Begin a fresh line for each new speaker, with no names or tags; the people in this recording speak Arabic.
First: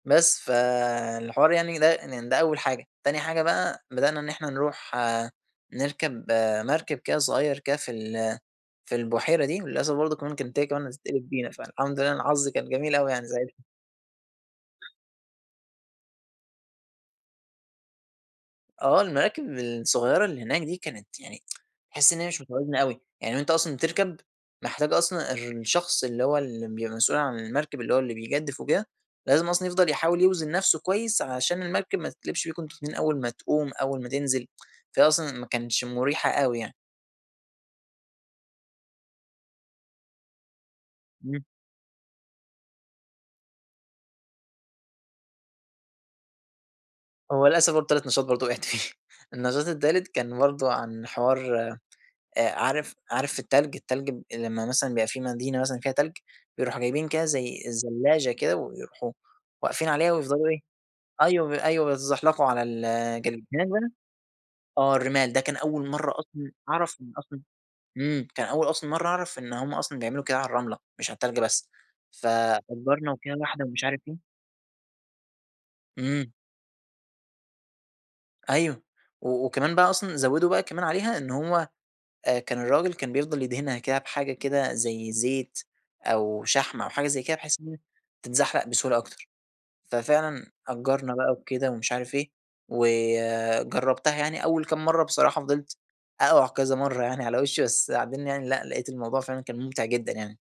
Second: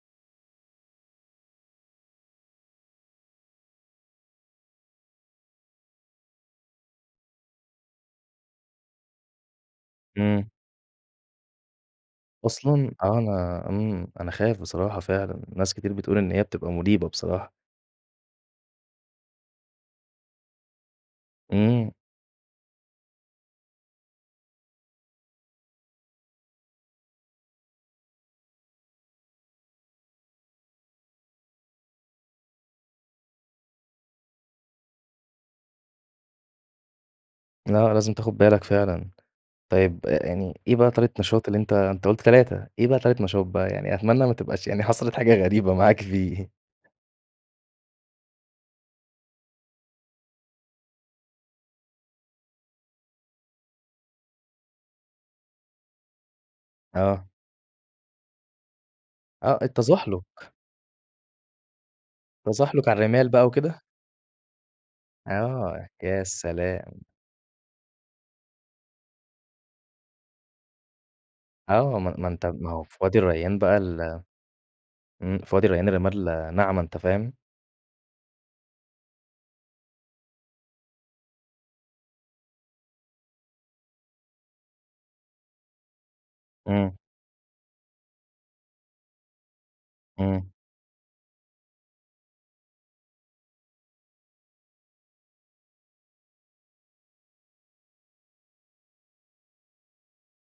بس فالحوار يعني يضايق إن ده أول حاجة. تاني حاجة بقى، بدأنا إن إحنا نروح نركب مركب كده صغير كده في ال في البحيرة دي، وللأسف برضو كمان
امم.
كانت هي كمان هتتقلب بينا، فالحمد لله أنا حظي كان
أصلًا
جميل أوي
آه
يعني ساعتها.
أنا امم، أنا خايف بصراحة فعلًا، ناس كتير بتقول إن هي بتبقى مريبة بصراحة.
آه، المراكب الصغيرة اللي هناك دي كانت يعني
امم.
تحس إن هي مش متوازنة أوي، يعني وأنتَ أصلًا بتركب محتاج أصلًا الر الشخص اللي هو ال بيبقى مسؤول عن المركب اللي هو بيجدِّف وكده، لازم أصلًا يفضل يحاول يوزن نفسه كويس، علشان المركب ما تتقلبش بيكم أنتم الاتنين أول ما تقوم أول ما تنزل فهي أصلًا ما كانتش مريحة أوي يعني.
لأ، لازم تاخد بالك فعلًا، طيب يعني إيه بقى تالت
امم.
نشاط اللي أنتَ أنتَ قُلت 3، إيه بقى تالت نشاط بقى؟ يعني أتمنى ما تبقاش يعني حصلت حاجة غريبة معاك فيه
هو للأسف برضو تالت نشاط برضو وقعت فيه النشاط التالت كان برضو عن حوار آآ عارف عارف التلج التلج ب لما مثلًا بيبقى في مدينة مثلًا فيها تلج، بيروحوا جايبين كده
آه.
زي الزلاچة كده، ويروحوا
آه
واقفين عليها ويفضلوا
التزحلق.
إيه، أيوه ب أيوه بيتزحلقوا على
التزحلق على الرمال بقى
الجليد،
وكده؟
[unintelligible] آه الرمال ده كان أول
آه
مرّة
يا
أصلًا أعرف
سلام!
إن أصلًا امم، كان أول أصلًا مرّة أعرف إن هم أصلًا بيعملوا كده على الرملة مش على التلج بس.
آه، ما أن ما أنتَ ما هو في
فأجرنا
وادي
وكده
الريان
واحدة
بقى
ومش عارف إيه
ال امم، في وادي الريان
امم.
الرمال ناعمة أنتَ فاهم؟
أيوه، و وكمان بقى أصلًا زودوا بقى كمان عليها، إن هو آآ كان الراجل كان بيفضل يدهنها كده بحاجة كده زي زيت أو شحم، أو
امم.
حاجة زي كده بحيث إن هي تتزحلق بسهولة أكتر،
امم.
ففعلًا أجرنا بقى وكده ومش عارف إيه، وجربتها يعني أول كام مرّة بصراحة فضلت أقع كذا مرّة يعني على وشي بس بعدين يعني لأ، لاقيت الموضوع فعلًا كان ممتع جدًا يعني.